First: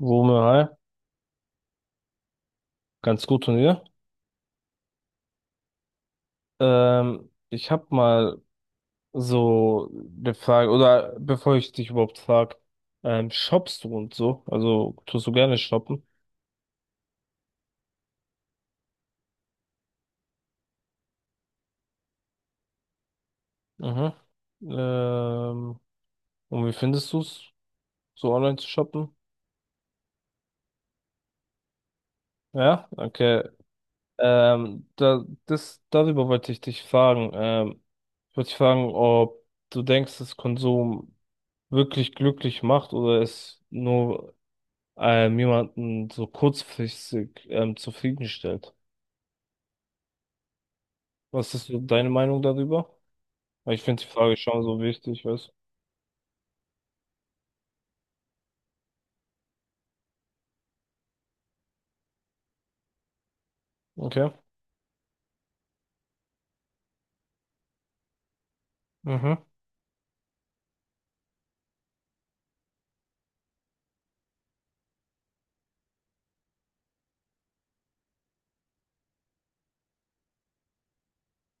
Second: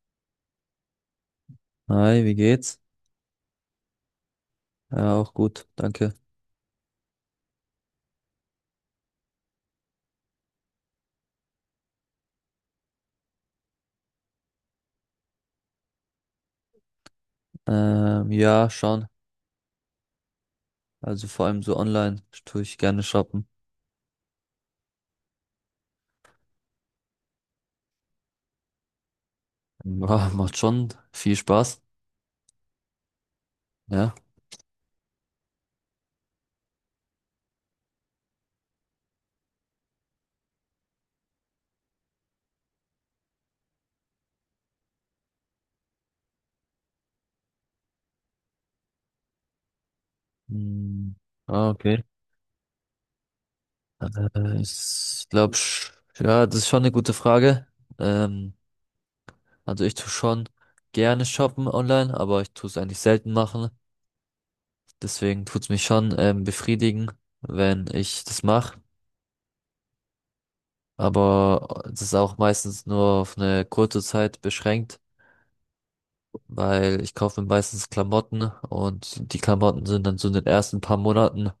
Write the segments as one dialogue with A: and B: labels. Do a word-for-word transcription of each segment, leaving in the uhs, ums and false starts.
A: Wumme, hi.
B: Hi, wie geht's?
A: Ganz gut und ihr?
B: Ja, auch gut, danke.
A: Ähm, ich habe mal so eine Frage, oder bevor ich dich überhaupt frage, ähm, shoppst du und so? Also tust du gerne shoppen?
B: Ähm, ja, schon. Also vor allem so online tue ich gerne shoppen.
A: Mhm. Ähm, und wie findest du es, so online zu shoppen?
B: Ja, macht schon viel Spaß.
A: Ja, okay.
B: Ja.
A: Ähm, da, das, darüber wollte ich dich fragen. Ähm, ich wollte dich fragen, ob du denkst, dass Konsum wirklich glücklich macht oder es nur ähm, jemanden so kurzfristig ähm, zufriedenstellt.
B: Hm,
A: Was ist
B: ah,
A: so
B: okay.
A: deine Meinung darüber? Weil ich finde die Frage
B: Äh,
A: schon so wichtig,
B: ich
A: weißt
B: glaube, ja, das ist schon eine gute Frage. Ähm, also ich tue schon gerne shoppen online, aber ich tue es eigentlich selten machen.
A: du? Okay.
B: Deswegen tut's mich schon ähm, befriedigen, wenn ich das mache.
A: Mhm,
B: Aber das ist auch meistens nur auf eine kurze Zeit beschränkt, weil ich kaufe mir meistens Klamotten und die Klamotten sind dann so in den ersten paar Monaten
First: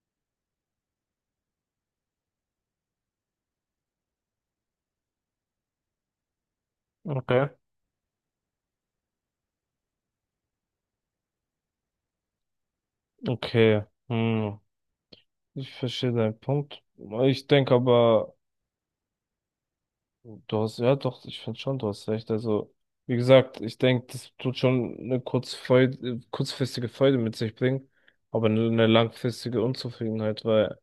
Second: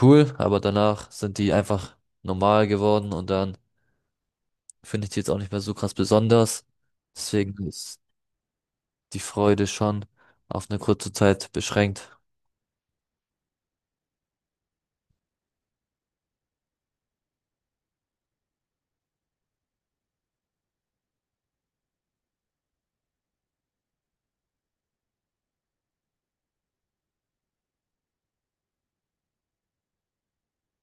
B: cool, aber danach sind die einfach normal geworden und dann finde ich die jetzt auch nicht mehr so krass besonders.
A: okay.
B: Deswegen ist die Freude schon auf eine kurze Zeit beschränkt.
A: Okay. Hm. Ich verstehe deinen Punkt. Ich denke aber. Du hast, ja doch, ich finde schon, du hast recht. Also, wie gesagt, ich denke, das tut schon eine kurzfreu- kurzfristige Freude mit sich bringen, aber nur eine langfristige Unzufriedenheit, weil,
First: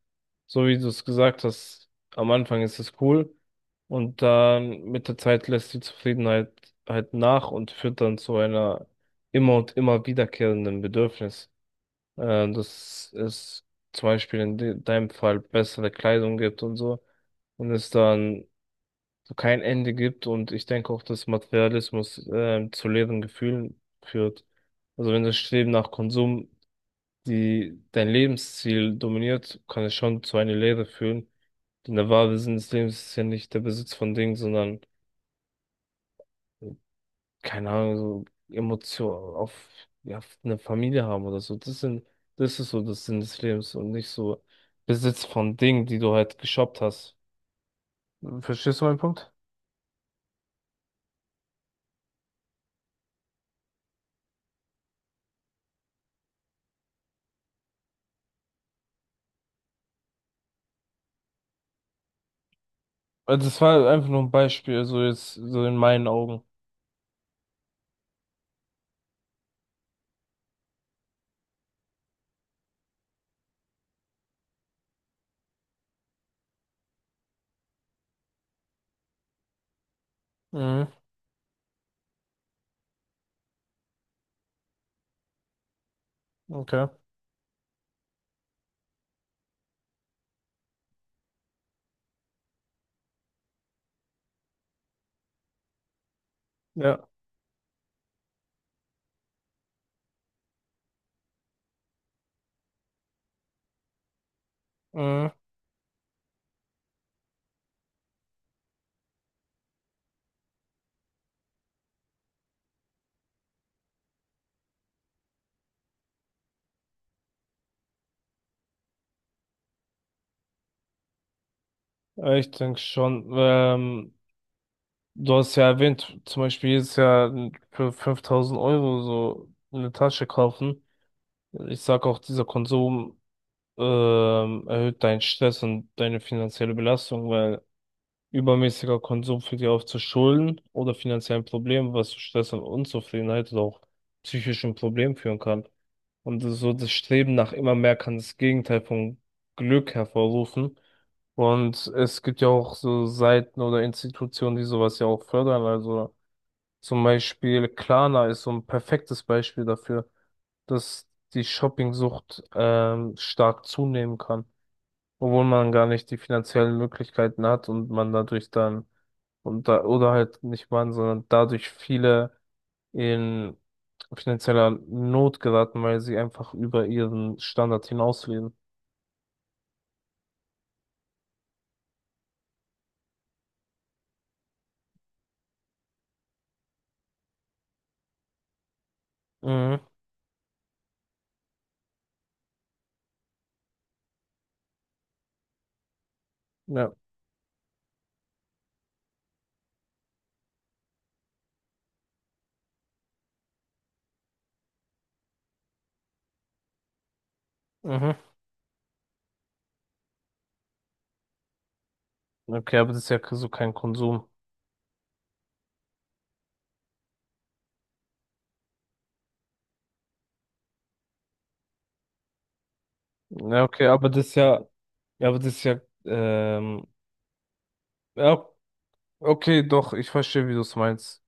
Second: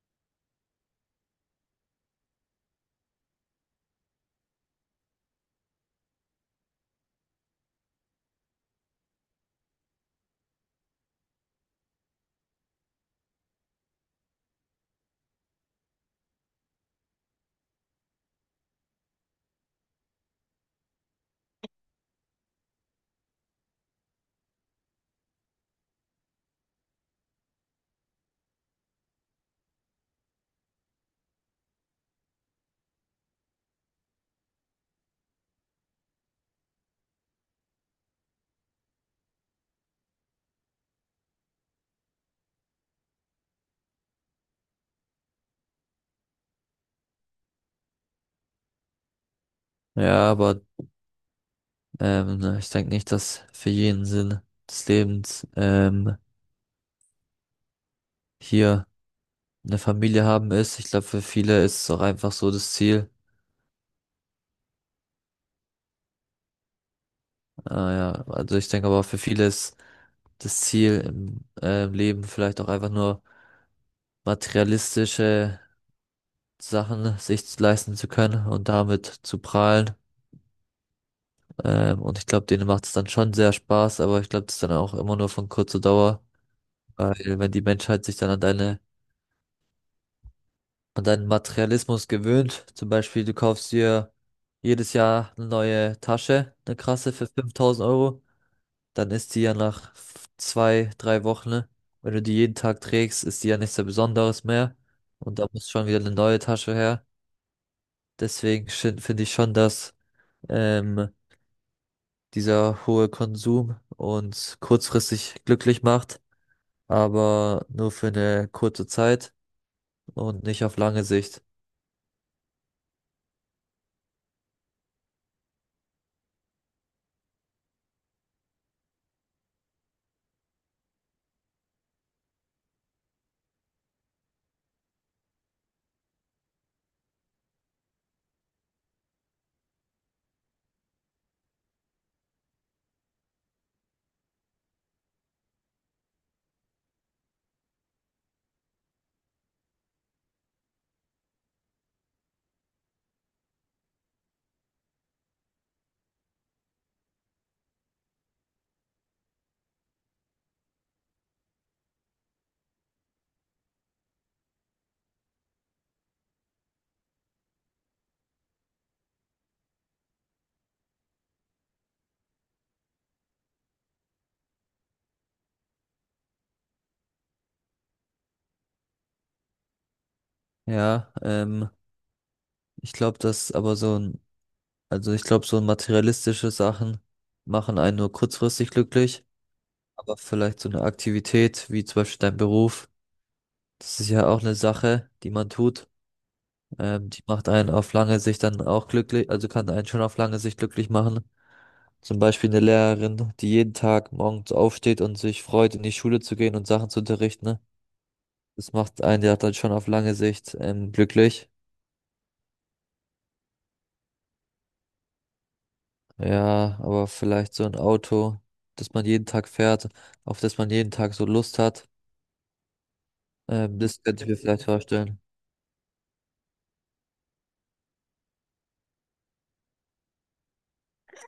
A: so wie du es gesagt hast, am Anfang ist es cool und dann mit der Zeit lässt die Zufriedenheit halt nach und führt dann zu einer immer und immer wiederkehrenden Bedürfnis. Äh, das ist zum Beispiel in de deinem Fall bessere Kleidung gibt und so und es dann so kein Ende gibt, und ich denke auch, dass Materialismus ähm, zu leeren Gefühlen führt. Also wenn das Streben nach Konsum die dein Lebensziel dominiert, kann es schon zu einer Leere führen. Denn der wahre Sinn des Lebens ist ja nicht der Besitz von Dingen, sondern keine Ahnung, so Emotionen auf, ja, auf eine Familie haben oder so. Das sind, das ist so das Sinn des Lebens und nicht so Besitz von Dingen, die du halt geshoppt hast. Verstehst du meinen Punkt?
B: Ja, aber ähm, ne, ich denke nicht, dass für jeden Sinn des Lebens ähm, hier eine Familie haben ist. Ich glaube, für viele ist es auch einfach so das Ziel.
A: Also das war halt einfach nur ein Beispiel, so jetzt, so in meinen Augen.
B: Ah, ja, also ich denke aber für viele ist das Ziel im äh, Leben vielleicht auch einfach nur materialistische Sachen sich leisten zu können und damit zu prahlen.
A: Mhm,
B: Ähm, und ich glaube, denen macht es dann schon sehr Spaß, aber ich glaube, das ist dann auch immer nur von kurzer Dauer,
A: okay.
B: weil wenn die Menschheit sich dann an deine, an deinen Materialismus gewöhnt, zum Beispiel du kaufst dir jedes Jahr eine neue Tasche, eine
A: Ja.
B: krasse für fünftausend Euro, dann ist die ja nach f- zwei, drei Wochen, ne? Wenn du die jeden Tag trägst, ist die ja nichts sehr Besonderes mehr.
A: Mhm.
B: Und da muss schon wieder eine neue Tasche her. Deswegen sch- finde ich schon, dass ähm, dieser hohe Konsum uns kurzfristig glücklich macht, aber nur für eine kurze Zeit und nicht auf lange Sicht.
A: Ja, ich denke schon. Ähm, du hast ja erwähnt, zum Beispiel jedes Jahr für fünftausend Euro so eine Tasche kaufen. Ich sag auch, dieser Konsum ähm, erhöht deinen Stress und deine finanzielle Belastung, weil übermäßiger Konsum führt ja oft zu Schulden oder finanziellen Problemen was zu Stress und Unzufriedenheit oder auch psychischen Problemen führen kann. Und das- so das Streben nach immer mehr kann das Gegenteil vom Glück hervorrufen. Und es gibt ja auch so Seiten oder Institutionen, die sowas ja auch fördern. Also zum Beispiel Klarna ist so ein perfektes Beispiel dafür, dass die Shoppingsucht ähm, stark zunehmen kann, obwohl man gar nicht die finanziellen Möglichkeiten hat, und man dadurch dann und da, oder halt nicht waren, sondern dadurch viele in finanzieller Not geraten, weil sie einfach über ihren Standard hinausleben.
B: Ja, ähm, ich glaube, dass aber so ein, also ich glaube, so materialistische Sachen machen einen nur kurzfristig glücklich.
A: Mhm.
B: Aber vielleicht so eine Aktivität wie zum Beispiel dein Beruf, das ist ja auch eine Sache, die man tut.
A: Ja.
B: Ähm, die macht einen auf lange Sicht dann auch glücklich, also kann einen schon auf lange Sicht glücklich machen. Zum Beispiel eine Lehrerin, die jeden Tag morgens aufsteht und sich freut, in die Schule zu gehen und Sachen zu unterrichten. Ne?
A: Mhm.
B: Das macht einen ja dann schon auf lange Sicht ähm, glücklich.
A: Okay, aber das ist ja so kein Konsum.
B: Ja, aber vielleicht so ein Auto, das man jeden Tag fährt, auf das man jeden Tag so Lust hat.
A: Ja,
B: Ähm,
A: okay,
B: das
A: aber
B: könnte
A: das
B: ich
A: ist
B: mir vielleicht
A: ja,
B: vorstellen.
A: ja, aber das ist ja, ähm, ja, okay, doch, ich verstehe, wie du es meinst.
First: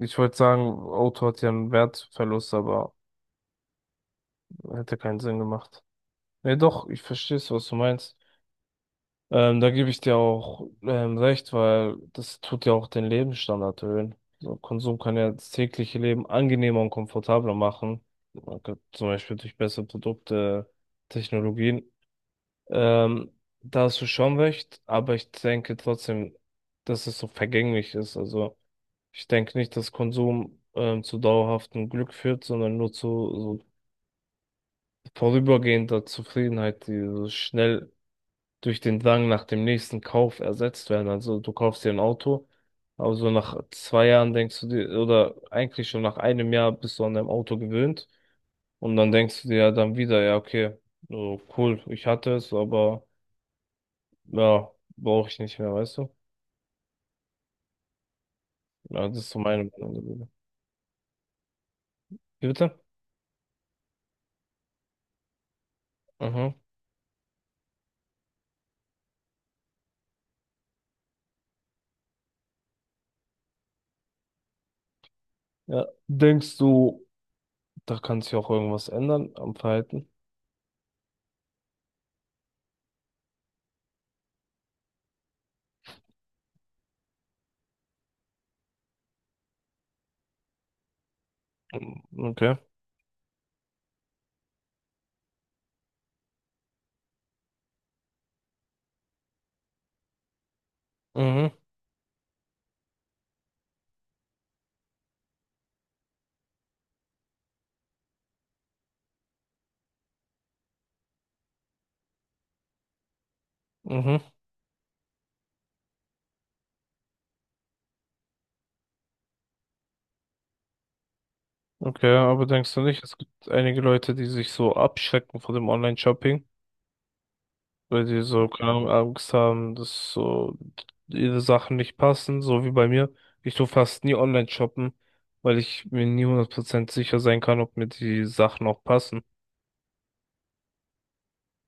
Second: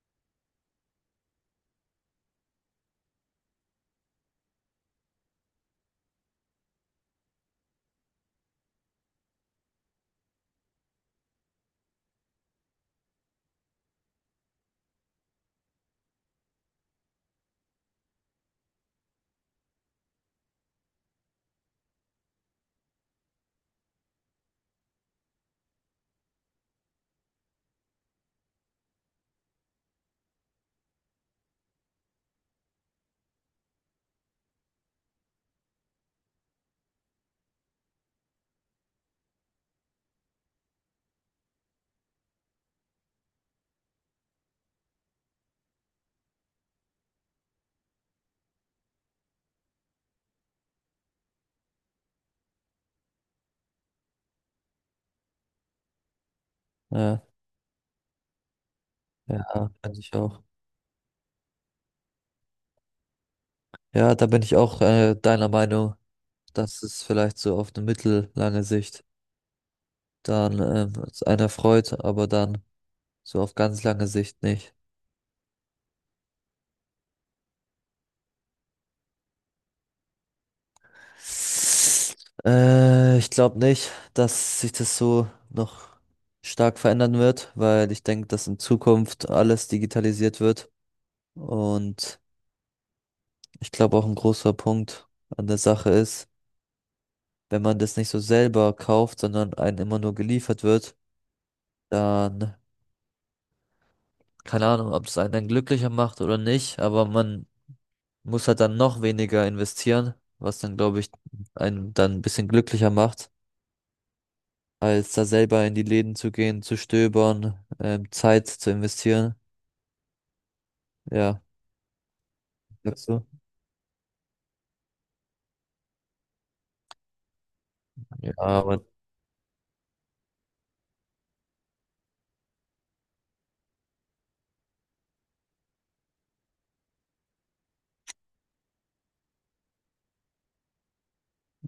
A: Ich wollte sagen, Auto hat ja einen Wertverlust, aber hätte keinen Sinn gemacht. Nee, doch, ich verstehe es, was du meinst. Ähm, da gebe ich dir auch ähm, recht, weil das tut ja auch den Lebensstandard erhöhen. So, Konsum kann ja das tägliche Leben angenehmer und komfortabler machen. Man kann zum Beispiel durch bessere Produkte, Technologien. Ähm, Da hast du schon recht, aber ich denke trotzdem, dass es so vergänglich ist. Also ich denke nicht, dass Konsum ähm, zu dauerhaftem Glück führt, sondern nur zu so vorübergehender Zufriedenheit, die so schnell durch den Drang nach dem nächsten Kauf ersetzt werden. Also du kaufst dir ein Auto, aber so nach zwei Jahren denkst du dir, oder eigentlich schon nach einem Jahr bist du an deinem Auto gewöhnt, und dann denkst du dir ja dann wieder, ja, okay, so cool, ich hatte es, aber ja, brauche ich nicht mehr, weißt du?
B: Ja,
A: Ja, das ist so
B: ja,
A: meine Meinung
B: kann ich
A: darüber.
B: auch.
A: Wie bitte?
B: Ja, da bin ich auch äh, deiner Meinung,
A: Mhm.
B: dass es vielleicht so auf eine mittellange Sicht dann ähm, es einen erfreut, aber dann so auf ganz lange Sicht nicht.
A: Ja, denkst du, da kann sich auch irgendwas ändern am Verhalten?
B: Äh, ich glaube nicht, dass sich das so noch stark verändern wird, weil ich denke, dass in Zukunft alles digitalisiert wird. Und
A: Okay.
B: ich glaube auch ein großer Punkt an der Sache ist, wenn man das nicht so selber kauft, sondern einem immer nur geliefert wird,
A: Mhm.
B: dann keine Ahnung, ob es einen dann glücklicher macht oder nicht, aber man muss halt dann noch weniger investieren, was dann, glaube ich, einen dann ein bisschen glücklicher macht,
A: Mhm.
B: als da selber in die Läden zu gehen, zu stöbern, ähm, Zeit zu investieren. Ja,
A: Okay, aber denkst du nicht,
B: sagst
A: es
B: du?
A: gibt einige Leute, die sich so abschrecken vor dem Online-Shopping, weil die
B: Ja,
A: so, keine
B: aber
A: Ahnung, Angst haben, dass so ihre Sachen nicht passen, so wie bei mir. Ich tu fast nie online shoppen, weil ich mir nie hundert Prozent sicher sein kann, ob mir die Sachen auch passen.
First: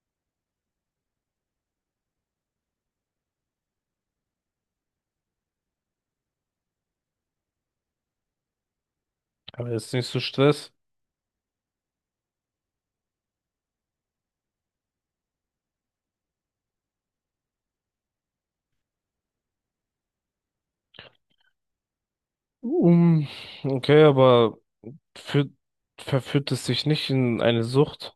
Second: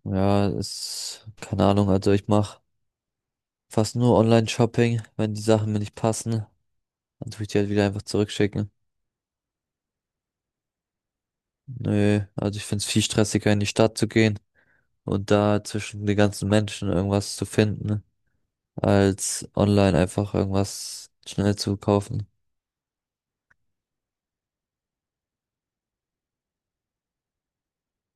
B: ja, ist, keine Ahnung, also ich mache fast nur Online-Shopping. Wenn die Sachen mir nicht passen, dann tue ich die halt wieder einfach zurückschicken.
A: Aber jetzt nicht so Stress.
B: Nö, also ich finde es viel stressiger, in die Stadt zu gehen und da zwischen den ganzen Menschen irgendwas zu finden, als online einfach irgendwas schnell zu kaufen.
A: Um, okay, aber führt, verführt es sich nicht in eine Sucht?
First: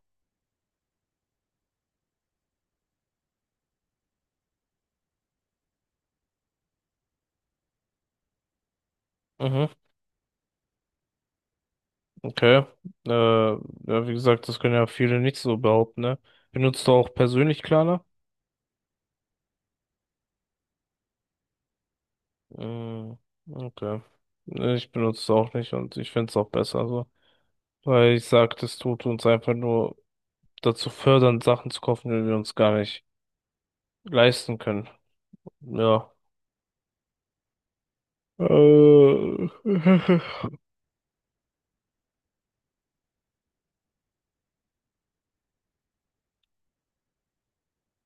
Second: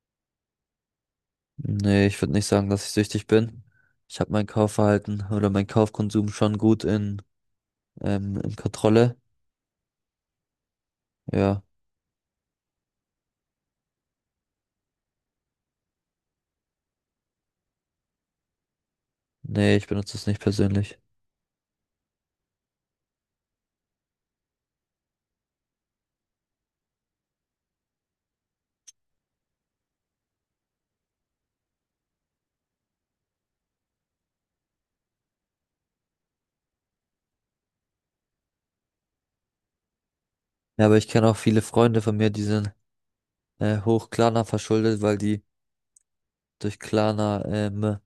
B: Nee, ich würde nicht sagen, dass ich süchtig bin. Ich habe mein Kaufverhalten oder mein Kaufkonsum schon gut in, ähm, in Kontrolle.
A: Mhm,
B: Ja,
A: okay. Äh, ja, wie gesagt, das können ja viele nicht so behaupten, ne? Benutzt du auch persönlich Klarna?
B: nee, ich benutze es nicht persönlich.
A: Mm, okay. Nee, ich benutze es auch nicht und ich finde es auch besser so. Weil ich sag, das tut uns einfach nur dazu fördern, Sachen zu kaufen, die wir uns gar nicht leisten können. Ja. Äh.
B: Ja, aber ich kenne auch viele Freunde von mir, die sind äh, hoch Klarna verschuldet, weil die durch Klarna ähm,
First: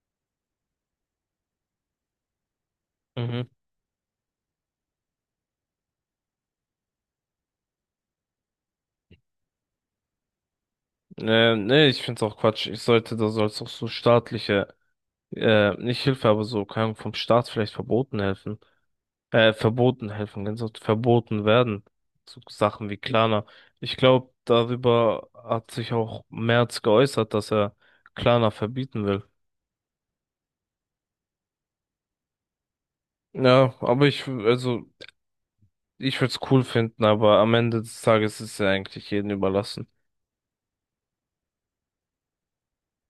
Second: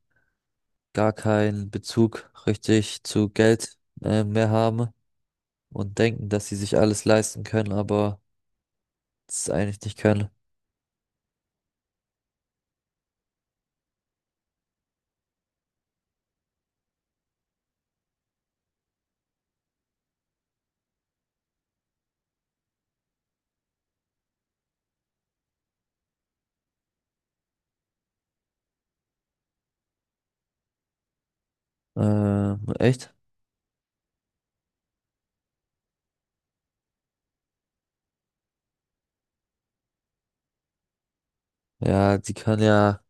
B: gar keinen Bezug richtig zu
A: Mhm.
B: Geld äh, mehr haben und denken, dass sie sich alles leisten können, aber es eigentlich nicht können.
A: Äh, nee, ich find's auch Quatsch. Ich sollte, da soll's auch so staatliche, äh, nicht Hilfe, aber so, keine Ahnung, vom Staat vielleicht verboten helfen. äh, verboten, helfen ganz oft verboten werden. So Sachen wie Klarna. Ich glaube, darüber hat sich auch Merz geäußert, dass er Klarna verbieten will.
B: Ähm, echt?
A: Ja, aber ich, also, ich würde es cool finden, aber am Ende des Tages ist es ja eigentlich jedem überlassen.
B: Ja, die kann ja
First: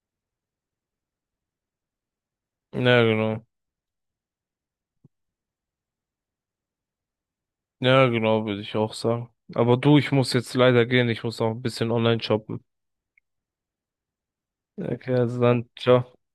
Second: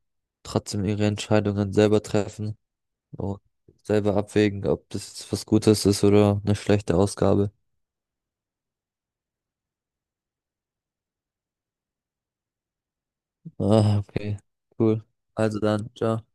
B: trotzdem ihre Entscheidungen selber treffen
A: Ja,
B: und
A: genau.
B: selber abwägen, ob das jetzt was Gutes ist oder eine schlechte Ausgabe.
A: Ja, genau, würde ich auch sagen. Aber du, ich muss jetzt leider gehen, ich muss auch ein bisschen online shoppen.
B: Ah, okay, cool.
A: Okay, also
B: Also
A: dann,
B: dann,
A: ciao.
B: ciao.